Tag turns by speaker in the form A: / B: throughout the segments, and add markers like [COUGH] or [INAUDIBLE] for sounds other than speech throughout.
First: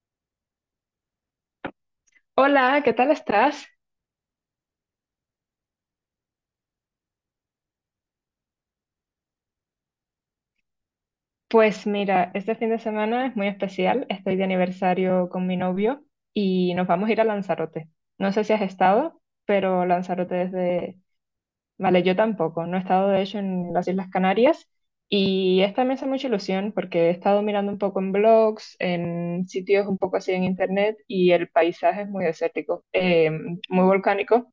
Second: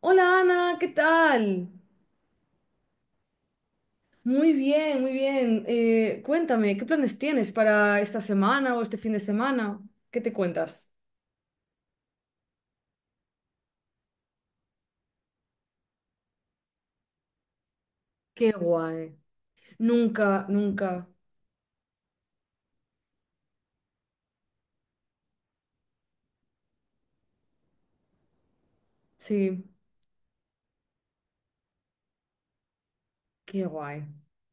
A: Hola Ana, ¿qué tal?
B: Hola, ¿qué tal estás?
A: Muy bien, muy bien. Cuéntame, ¿qué planes tienes para esta semana o este fin de semana? ¿Qué te cuentas?
B: Pues mira, este fin de semana es muy especial. Estoy de aniversario con mi novio y nos vamos a ir a Lanzarote. No sé
A: Qué
B: si has
A: guay.
B: estado, pero Lanzarote
A: Nunca,
B: es.
A: nunca.
B: Vale, yo tampoco. No he estado, de hecho, en las Islas Canarias y esta me hace mucha ilusión porque he estado mirando un poco en blogs, en
A: Sí,
B: sitios un poco así en internet y el paisaje es muy desértico,
A: qué
B: muy
A: guay.
B: volcánico.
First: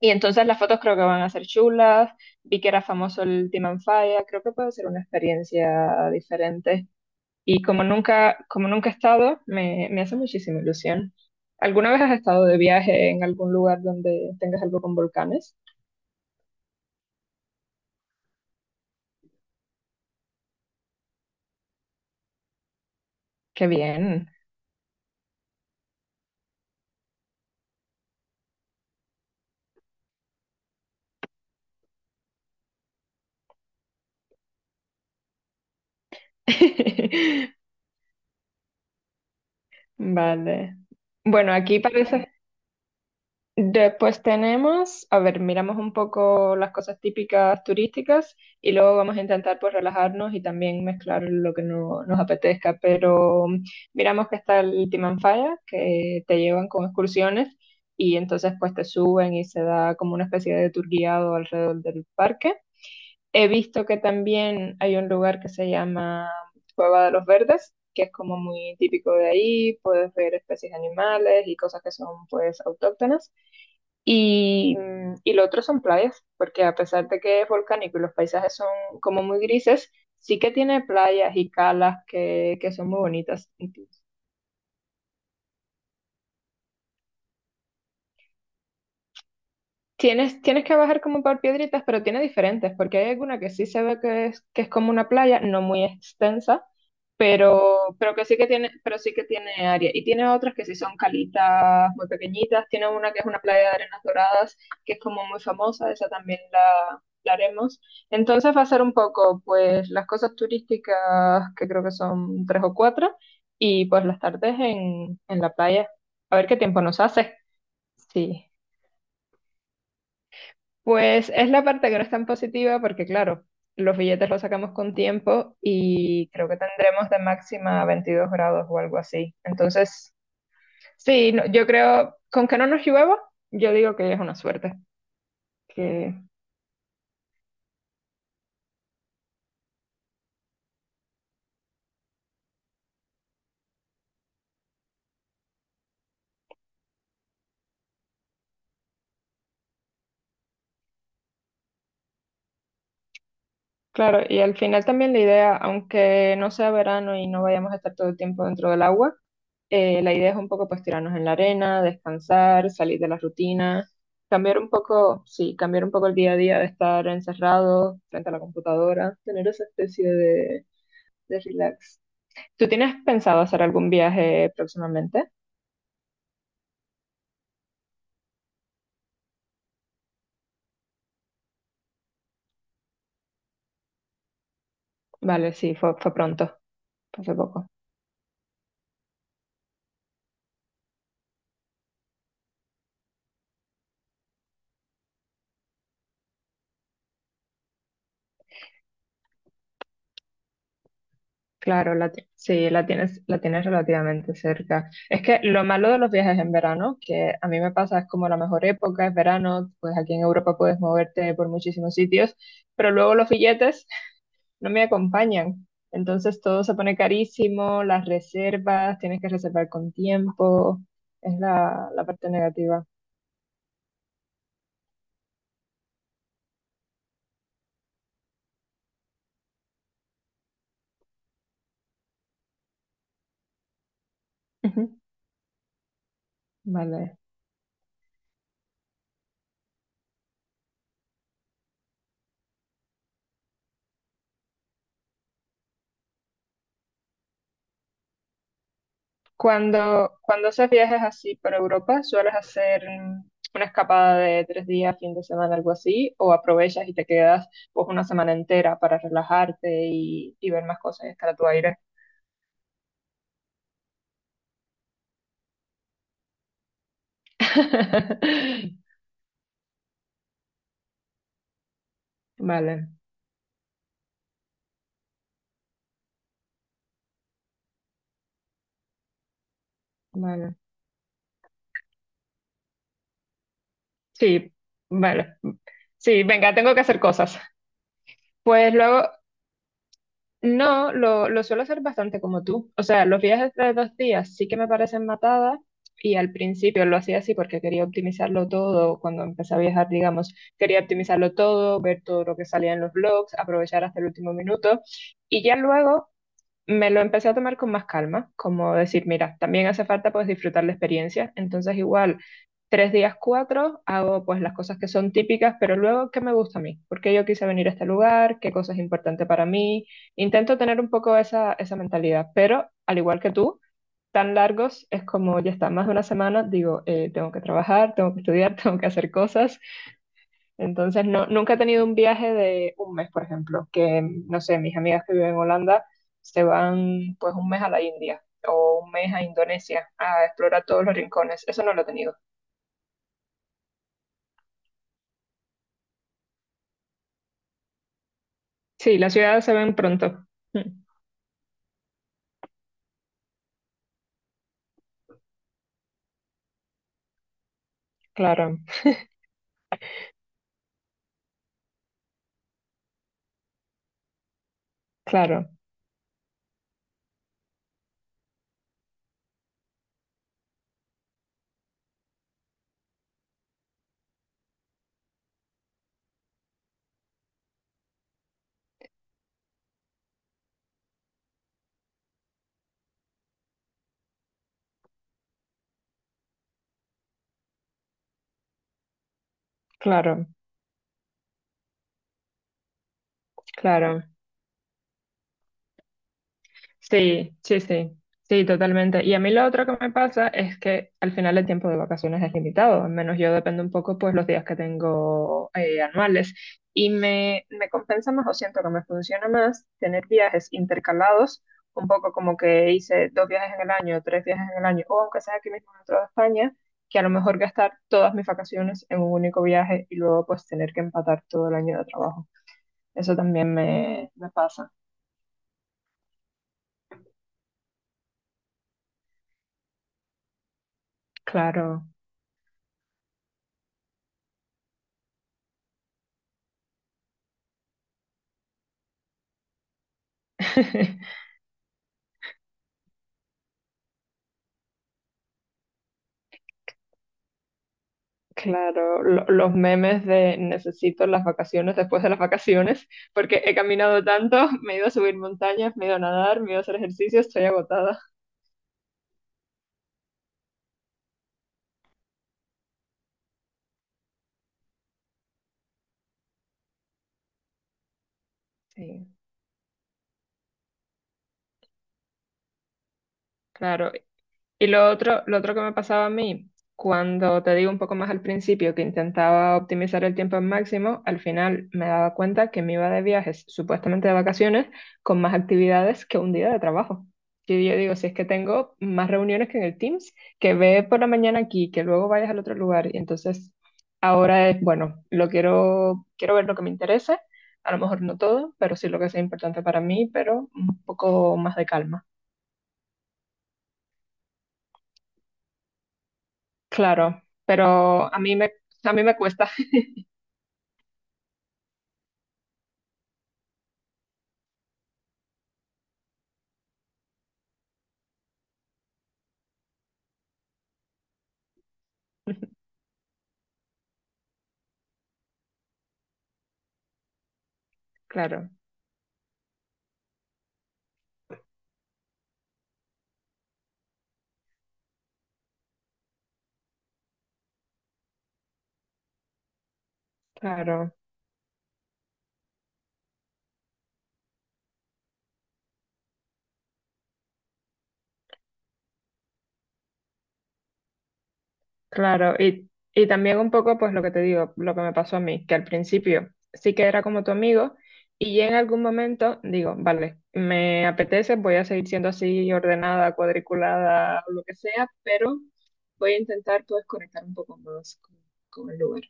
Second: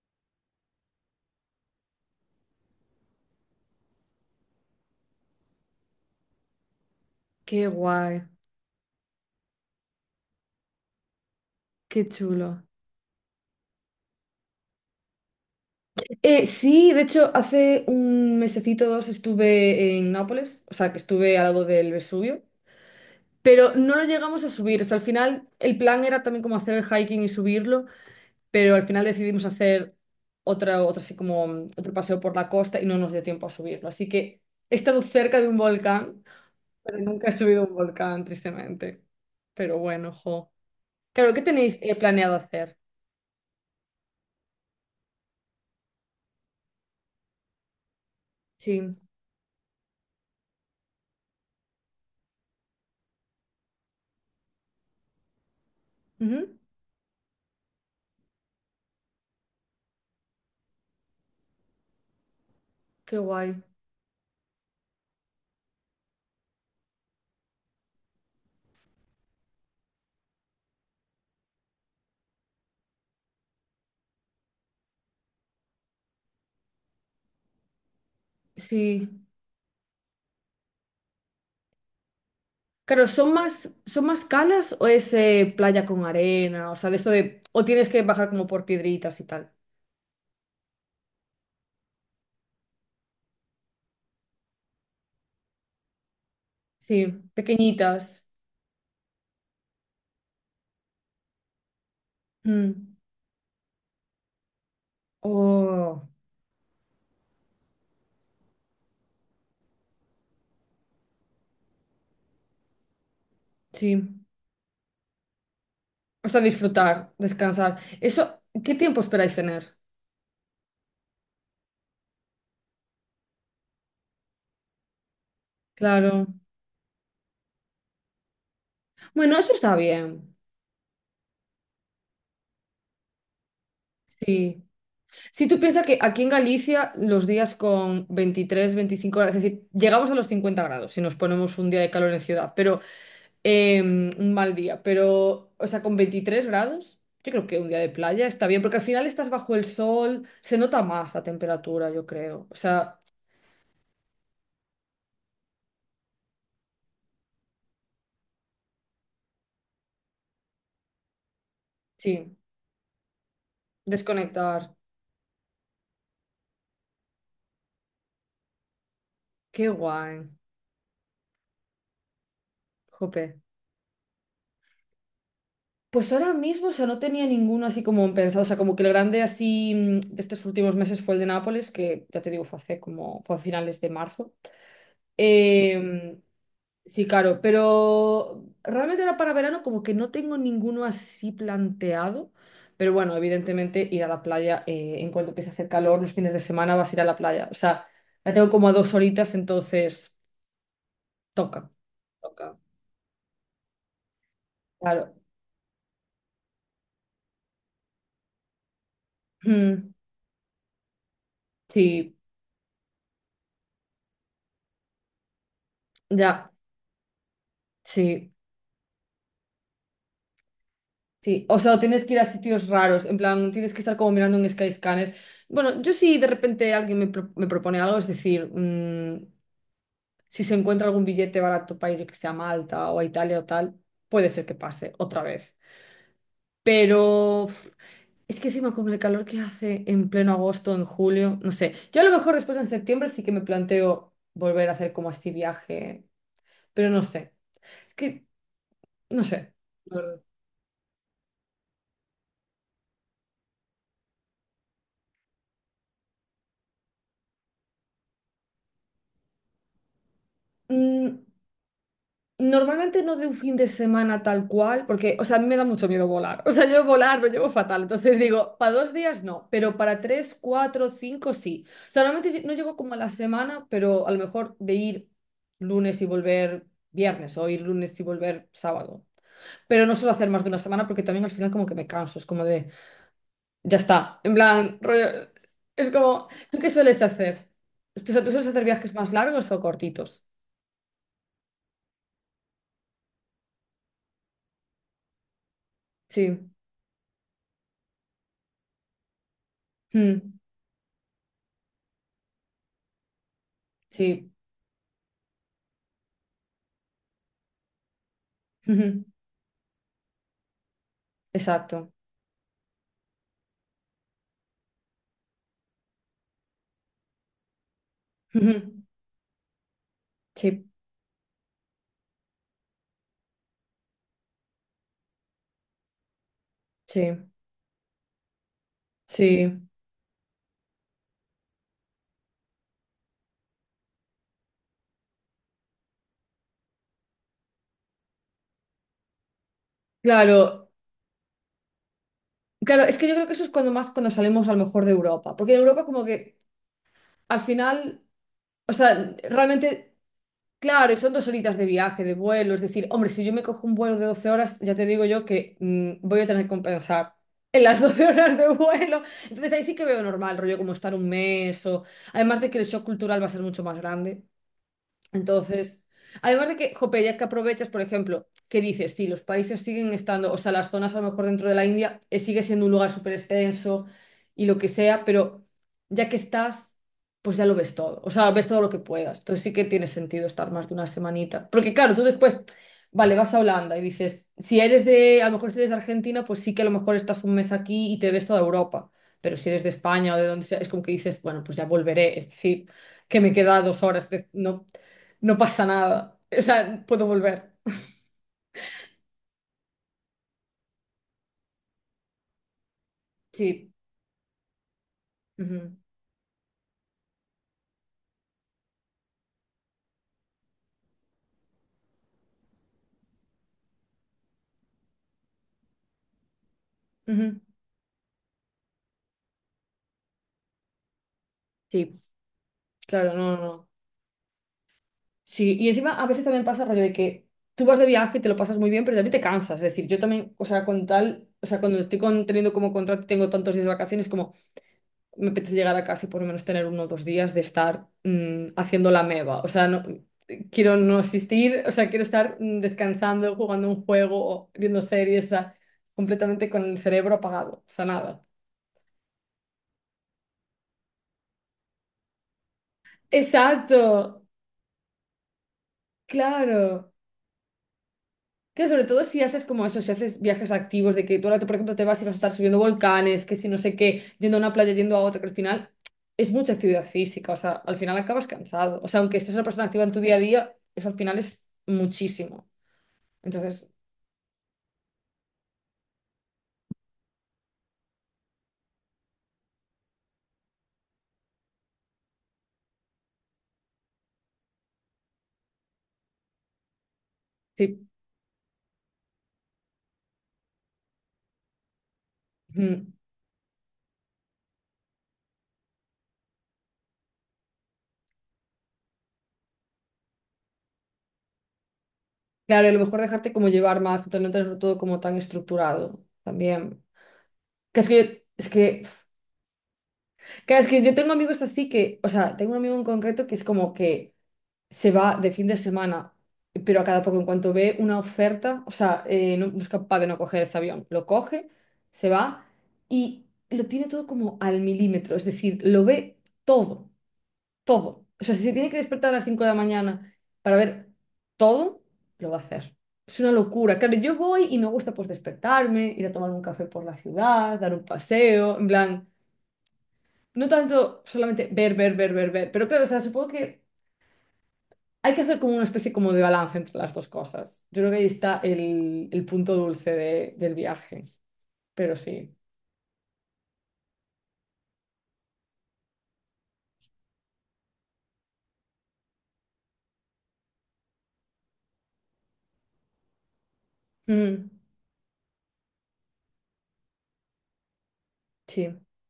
B: Y entonces las fotos creo que van a ser chulas. Vi que era famoso el Team and Fire. Creo que puede ser una experiencia diferente. Y
A: Qué
B: como
A: guay.
B: nunca, como nunca he estado, me hace muchísima ilusión. ¿Alguna vez
A: Qué
B: has estado
A: chulo.
B: de viaje en algún lugar donde tengas algo con volcanes?
A: Sí, de hecho, hace un mesecito o dos estuve en Nápoles, o sea, que estuve al lado del Vesubio,
B: ¡Qué
A: pero no lo
B: bien!
A: llegamos a subir. O sea, al final el plan era también como hacer el hiking y subirlo. Pero al final decidimos hacer otra así como otro paseo por la costa y no nos dio tiempo a subirlo. Así que he estado cerca de un volcán, pero nunca he
B: [LAUGHS]
A: subido a un volcán, tristemente. Pero bueno, jo.
B: Vale.
A: Claro, ¿qué
B: Bueno,
A: tenéis
B: aquí parece.
A: planeado hacer?
B: Después tenemos, a ver, miramos un poco las cosas típicas turísticas y
A: Sí.
B: luego vamos a intentar pues relajarnos y también mezclar lo que no, nos apetezca, pero miramos que está el Timanfaya, que te
A: Ujú.
B: llevan con excursiones y entonces pues te suben y se da como una especie de tour guiado alrededor del parque.
A: Qué
B: He
A: guay.
B: visto que también hay un lugar que se llama Cueva de los Verdes, que es como muy típico de ahí, puedes ver especies de animales y cosas que son pues autóctonas. Y lo otro son playas, porque a pesar de que es volcánico y los paisajes son
A: Sí.
B: como muy grises, sí que tiene playas y calas que son muy
A: Claro, ¿son
B: bonitas.
A: más,
B: Entonces,
A: son más calas o es playa con arena? O sea, de esto de, o tienes que bajar como por piedritas y tal.
B: tienes que bajar como por piedritas, pero tiene diferentes, porque hay alguna que sí se ve que es como una playa, no muy extensa,
A: Sí,
B: pero
A: pequeñitas.
B: que sí que tiene, pero sí que tiene área. Y tiene otras que sí son calitas muy pequeñitas. Tiene
A: Mm.
B: una que es una playa de arenas doradas, que es como muy famosa,
A: Oh,
B: esa también la haremos. Entonces va a ser un poco, pues, las cosas turísticas, que creo que son tres o cuatro, y pues las
A: sí.
B: tardes en la playa.
A: O
B: A
A: sea,
B: ver qué tiempo
A: disfrutar,
B: nos hace.
A: descansar. Eso,
B: Sí.
A: ¿qué tiempo esperáis tener?
B: Pues es la parte que no es tan positiva porque, claro, los billetes los sacamos con tiempo
A: Claro.
B: y creo que tendremos de máxima 22 grados o algo así.
A: Bueno, eso está
B: Entonces,
A: bien.
B: sí, yo creo, con que no nos llueva, yo digo que es una
A: Sí.
B: suerte,
A: Si tú piensas que
B: que.
A: aquí en Galicia los días con 23-25 grados, es decir, llegamos a los 50 grados si nos ponemos un día de calor en ciudad, pero un mal día, pero, o sea, con 23 grados, yo creo que un día de playa está bien, porque al final estás bajo el sol, se nota más la temperatura, yo creo. O sea,
B: Claro, y al final también la idea, aunque no sea verano y no vayamos a estar todo el tiempo dentro del agua, la idea es un poco pues tirarnos en la arena,
A: sí,
B: descansar, salir de la rutina, cambiar un
A: desconectar.
B: poco, sí, cambiar un poco el día a día de estar encerrado frente a la computadora, tener esa
A: Qué
B: especie
A: guay.
B: de relax. ¿Tú tienes pensado
A: Jope.
B: hacer algún viaje próximamente?
A: Pues ahora mismo, o sea, no tenía ninguno así como pensado, o sea, como que el grande así de estos últimos meses fue el de Nápoles, que ya te digo, fue hace como, fue a finales de marzo.
B: Vale, sí, fue
A: Eh,
B: pronto,
A: sí,
B: fue hace
A: claro,
B: poco.
A: pero realmente ahora para verano como que no tengo ninguno así planteado, pero bueno, evidentemente ir a la playa, en cuanto empiece a hacer calor, los fines de semana vas a ir a la playa, o sea, la tengo como a dos horitas, entonces toca,
B: Claro,
A: toca,
B: sí, la tienes relativamente cerca.
A: claro.
B: Es que lo malo de los viajes en verano, que a mí me pasa, es como la mejor época, es verano,
A: Mm,
B: pues aquí en Europa puedes moverte por muchísimos
A: sí,
B: sitios, pero luego los billetes no me acompañan. Entonces
A: ya,
B: todo se pone carísimo, las
A: sí.
B: reservas, tienes que reservar con tiempo, es
A: Sí, o sea, o
B: la,
A: tienes
B: la
A: que ir a
B: parte
A: sitios
B: negativa.
A: raros, en plan, tienes que estar como mirando un Skyscanner. Bueno, yo si de repente alguien me propone algo, es decir, si se encuentra algún billete barato para ir, que sea a Malta o a Italia o tal, puede ser que pase
B: Ujú.
A: otra vez.
B: Vale.
A: Pero uf, es que encima con el calor que hace en pleno agosto, en julio, no sé. Yo a lo mejor después en septiembre sí que me planteo volver a hacer como así viaje, pero no sé. Es que, no sé, la
B: Cuando haces viajes así por Europa, ¿sueles hacer una escapada de 3 días, fin de semana, algo así? ¿O aprovechas y te quedas pues una semana entera para relajarte y ver más cosas y
A: verdad.
B: estar a tu aire?
A: Normalmente no de un fin de semana tal cual, porque, o sea, a mí me da mucho miedo volar. O sea, yo volar lo llevo fatal. Entonces digo, para dos
B: [LAUGHS]
A: días no, pero para tres, cuatro, cinco sí. O sea, normalmente no
B: Vale,
A: llego como a la semana, pero a lo mejor de ir lunes y volver viernes o ir lunes y volver sábado. Pero no suelo hacer más de
B: vale.
A: una semana porque también al final como que me canso. Es como de, ya está. En
B: Sí,
A: plan, rollo,
B: vale.
A: es
B: Sí,
A: como,
B: venga,
A: ¿tú qué
B: tengo que
A: sueles
B: hacer cosas.
A: hacer? ¿Tú sueles hacer
B: Pues
A: viajes
B: luego,
A: más largos o cortitos?
B: no, lo suelo hacer bastante como tú. O sea, los viajes de 2 días sí que me parecen matadas y al
A: Sí.
B: principio lo hacía así porque quería optimizarlo todo. Cuando empecé a viajar,
A: Mm,
B: digamos, quería optimizarlo todo, ver todo lo que salía en los blogs, aprovechar hasta el
A: sí.
B: último minuto. Y ya luego me lo empecé a tomar con más calma, como decir,
A: [LAUGHS]
B: mira, también hace falta pues disfrutar la experiencia, entonces
A: Exacto.
B: igual 3 días, cuatro, hago pues las cosas que son típicas, pero luego, ¿qué me gusta a mí? ¿Por qué yo quise venir a este lugar? ¿Qué cosa es
A: Ujú.
B: importante para mí? Intento
A: Sí,
B: tener un poco esa mentalidad, pero al igual que tú, tan largos es como ya está, más de una semana, digo,
A: sí,
B: tengo que trabajar, tengo que estudiar, [LAUGHS] tengo que hacer cosas,
A: sí.
B: entonces, no, nunca he tenido un viaje de un mes, por ejemplo, que, no sé, mis amigas que viven en Holanda se van pues un mes a la India o un mes a Indonesia a explorar
A: Claro,
B: todos los rincones. Eso no lo he tenido.
A: claro, es que yo creo que eso es cuando más cuando salimos a lo mejor de Europa, porque en Europa como que al final, o
B: Sí, las
A: sea,
B: ciudades se ven
A: realmente,
B: pronto. Mm,
A: claro, son dos horitas de viaje, de vuelo, es decir, hombre, si yo me cojo un vuelo de 12 horas, ya te digo yo que voy a tener que compensar. En las [LAUGHS] 12 horas de
B: claro,
A: vuelo. Entonces ahí sí que veo normal, rollo como estar un mes o. Además de que el shock cultural va a ser mucho más grande.
B: claro,
A: Entonces, además de que, jope, ya que aprovechas, por ejemplo, que dices, sí, los países siguen estando, o sea, las zonas a lo mejor dentro de la India sigue siendo un lugar súper extenso y lo que sea, pero ya que estás, pues ya lo ves todo, o sea, ves todo lo que puedas. Entonces sí que tiene sentido estar más de una semanita. Porque claro, tú después, vale, vas a Holanda y dices, si eres de, a lo mejor si eres de Argentina, pues sí que a lo mejor estás un mes aquí y te ves toda Europa. Pero si eres de España o de
B: claro,
A: donde sea, es como que dices, bueno, pues ya volveré, es decir que me queda dos
B: claro.
A: horas, no, no pasa nada. O sea, puedo
B: Sí,
A: volver.
B: sí, sí, sí, totalmente. Y a mí lo otro que me pasa es que al final el tiempo de vacaciones es limitado, al menos yo dependo un
A: Sí.
B: poco pues los días que tengo
A: Ujú,
B: anuales. Y me compensa más o siento que me funciona más tener viajes intercalados, un poco como que hice dos viajes en el año, tres viajes en el año, o aunque sea aquí mismo dentro de España, que a lo mejor
A: ujú.
B: gastar todas mis vacaciones en un único viaje y luego pues tener que empatar todo el año de
A: Sí,
B: trabajo.
A: claro,
B: Eso
A: no, no,
B: también
A: no.
B: me pasa,
A: Sí, y encima a veces también pasa rollo de que tú vas de viaje y te lo pasas muy bien, pero también te cansas. Es decir, yo también, o sea, con tal, o sea, cuando
B: claro.
A: estoy teniendo como contrato y tengo tantos días de vacaciones, como me apetece llegar a casa y por lo menos tener uno o dos días de estar haciendo la meba. O sea, no, quiero no
B: [LAUGHS]
A: asistir, o sea, quiero estar descansando, jugando un juego o viendo series, o sea, completamente con el cerebro apagado. O sea, nada.
B: Claro, los memes de necesito las vacaciones después de las vacaciones, porque he
A: Exacto.
B: caminado tanto, [LAUGHS] me he ido a subir montañas, me he ido a nadar, me he ido a hacer
A: Claro.
B: ejercicio, estoy agotada.
A: Que sobre todo si haces como eso, si haces viajes activos, de que tú ahora, por ejemplo, te vas y vas a estar subiendo volcanes, que si no sé qué, yendo a una playa, yendo a otra, que al final es mucha actividad física, o sea, al final acabas cansado. O sea,
B: Sí,
A: aunque estés una persona activa en tu día a día, eso al final es muchísimo. Entonces,
B: claro. Y lo otro que me pasaba a mí, cuando te digo un poco más al principio que intentaba optimizar el tiempo al máximo, al final me daba cuenta que me iba de viajes, supuestamente de vacaciones, con más actividades que un día de trabajo. Y yo
A: sí.
B: digo, si es que tengo más reuniones que en el Teams, que ve por la mañana aquí, que luego vayas al otro
A: Mm.
B: lugar. Y entonces ahora es, bueno, quiero ver lo que me interese, a lo mejor no todo, pero sí lo que sea importante para mí, pero un poco más de calma.
A: Claro, y a lo mejor dejarte como llevar más, en no tenerlo todo como tan estructurado también.
B: Claro,
A: Que es que
B: pero a
A: yo,
B: mí
A: es
B: me,
A: que,
B: a mí me cuesta.
A: [SIGHS] Que es que yo tengo amigos así que, o sea, tengo un amigo en concreto que es como que, se va de fin de semana, pero a cada poco, en cuanto ve una oferta, o sea, no es capaz de no coger ese avión, lo coge, se va
B: [LAUGHS]
A: y lo tiene todo como al milímetro, es decir, lo ve todo, todo. O sea, si
B: Claro,
A: se tiene que despertar a las 5 de la mañana para ver todo, lo va a hacer. Es una locura. Claro, yo voy y me gusta pues despertarme, ir a tomar un café por la ciudad, dar un paseo, en plan, no
B: claro,
A: tanto solamente ver, ver, ver, ver, ver, pero claro, o sea, supongo que hay que hacer como una especie como de balance entre las dos cosas. Yo creo que ahí está el punto dulce del viaje, pero
B: claro.
A: sí.
B: Y también un poco, pues lo que te digo, lo que me pasó a mí, que al principio sí que era como tu amigo y en algún momento digo, vale, me apetece, voy a seguir siendo así ordenada, cuadriculada, o lo
A: Mm,
B: que sea, pero voy a intentar pues conectar un poco más con
A: sí,
B: el lugar.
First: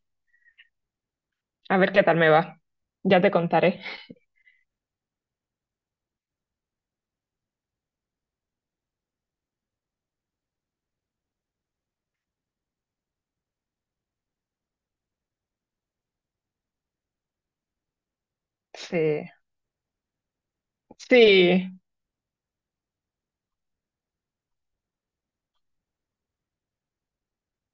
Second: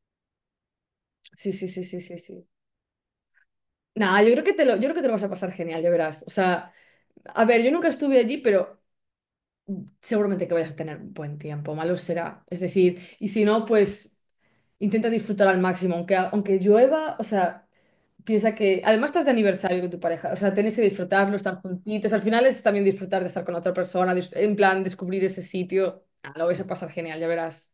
A: sí, sí,
B: A
A: sí,
B: ver
A: sí,
B: qué tal
A: sí,
B: me va.
A: sí.
B: Ya te contaré.
A: Nada, yo creo que te lo vas a pasar genial, ya verás. O sea, a ver, yo nunca estuve allí, pero seguramente que vayas a tener un buen tiempo, malo será. Es decir, y si no, pues intenta disfrutar al máximo, aunque llueva, o sea, piensa que
B: Sí,
A: además estás de aniversario con tu pareja, o sea, tenéis que disfrutarlo, estar
B: sí,
A: juntitos. Al final es también disfrutar de estar con otra persona, en plan descubrir ese sitio. Ah, lo vais a pasar genial, ya verás.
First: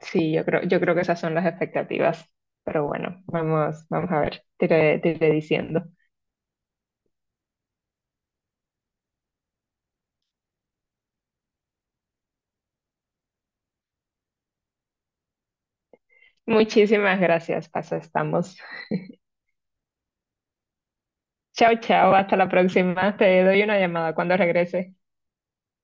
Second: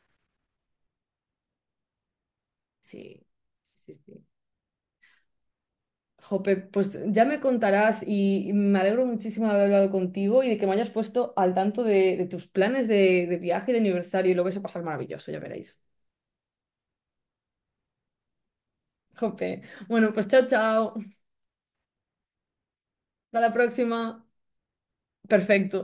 B: sí, yo creo que esas son las expectativas. Pero bueno,
A: Sí,
B: vamos,
A: sí,
B: vamos a
A: sí.
B: ver, te iré diciendo.
A: Jope, pues ya me contarás y me alegro muchísimo de haber hablado contigo y de que me hayas puesto al tanto de tus planes de viaje y de aniversario. Lo vais a pasar maravilloso, ya veréis.
B: Muchísimas gracias, Paso, estamos.
A: Jope. Bueno, pues chao, chao.
B: Chao, chao, hasta la próxima.
A: Hasta
B: Te
A: la
B: doy una llamada
A: próxima.
B: cuando regrese.
A: Perfecto.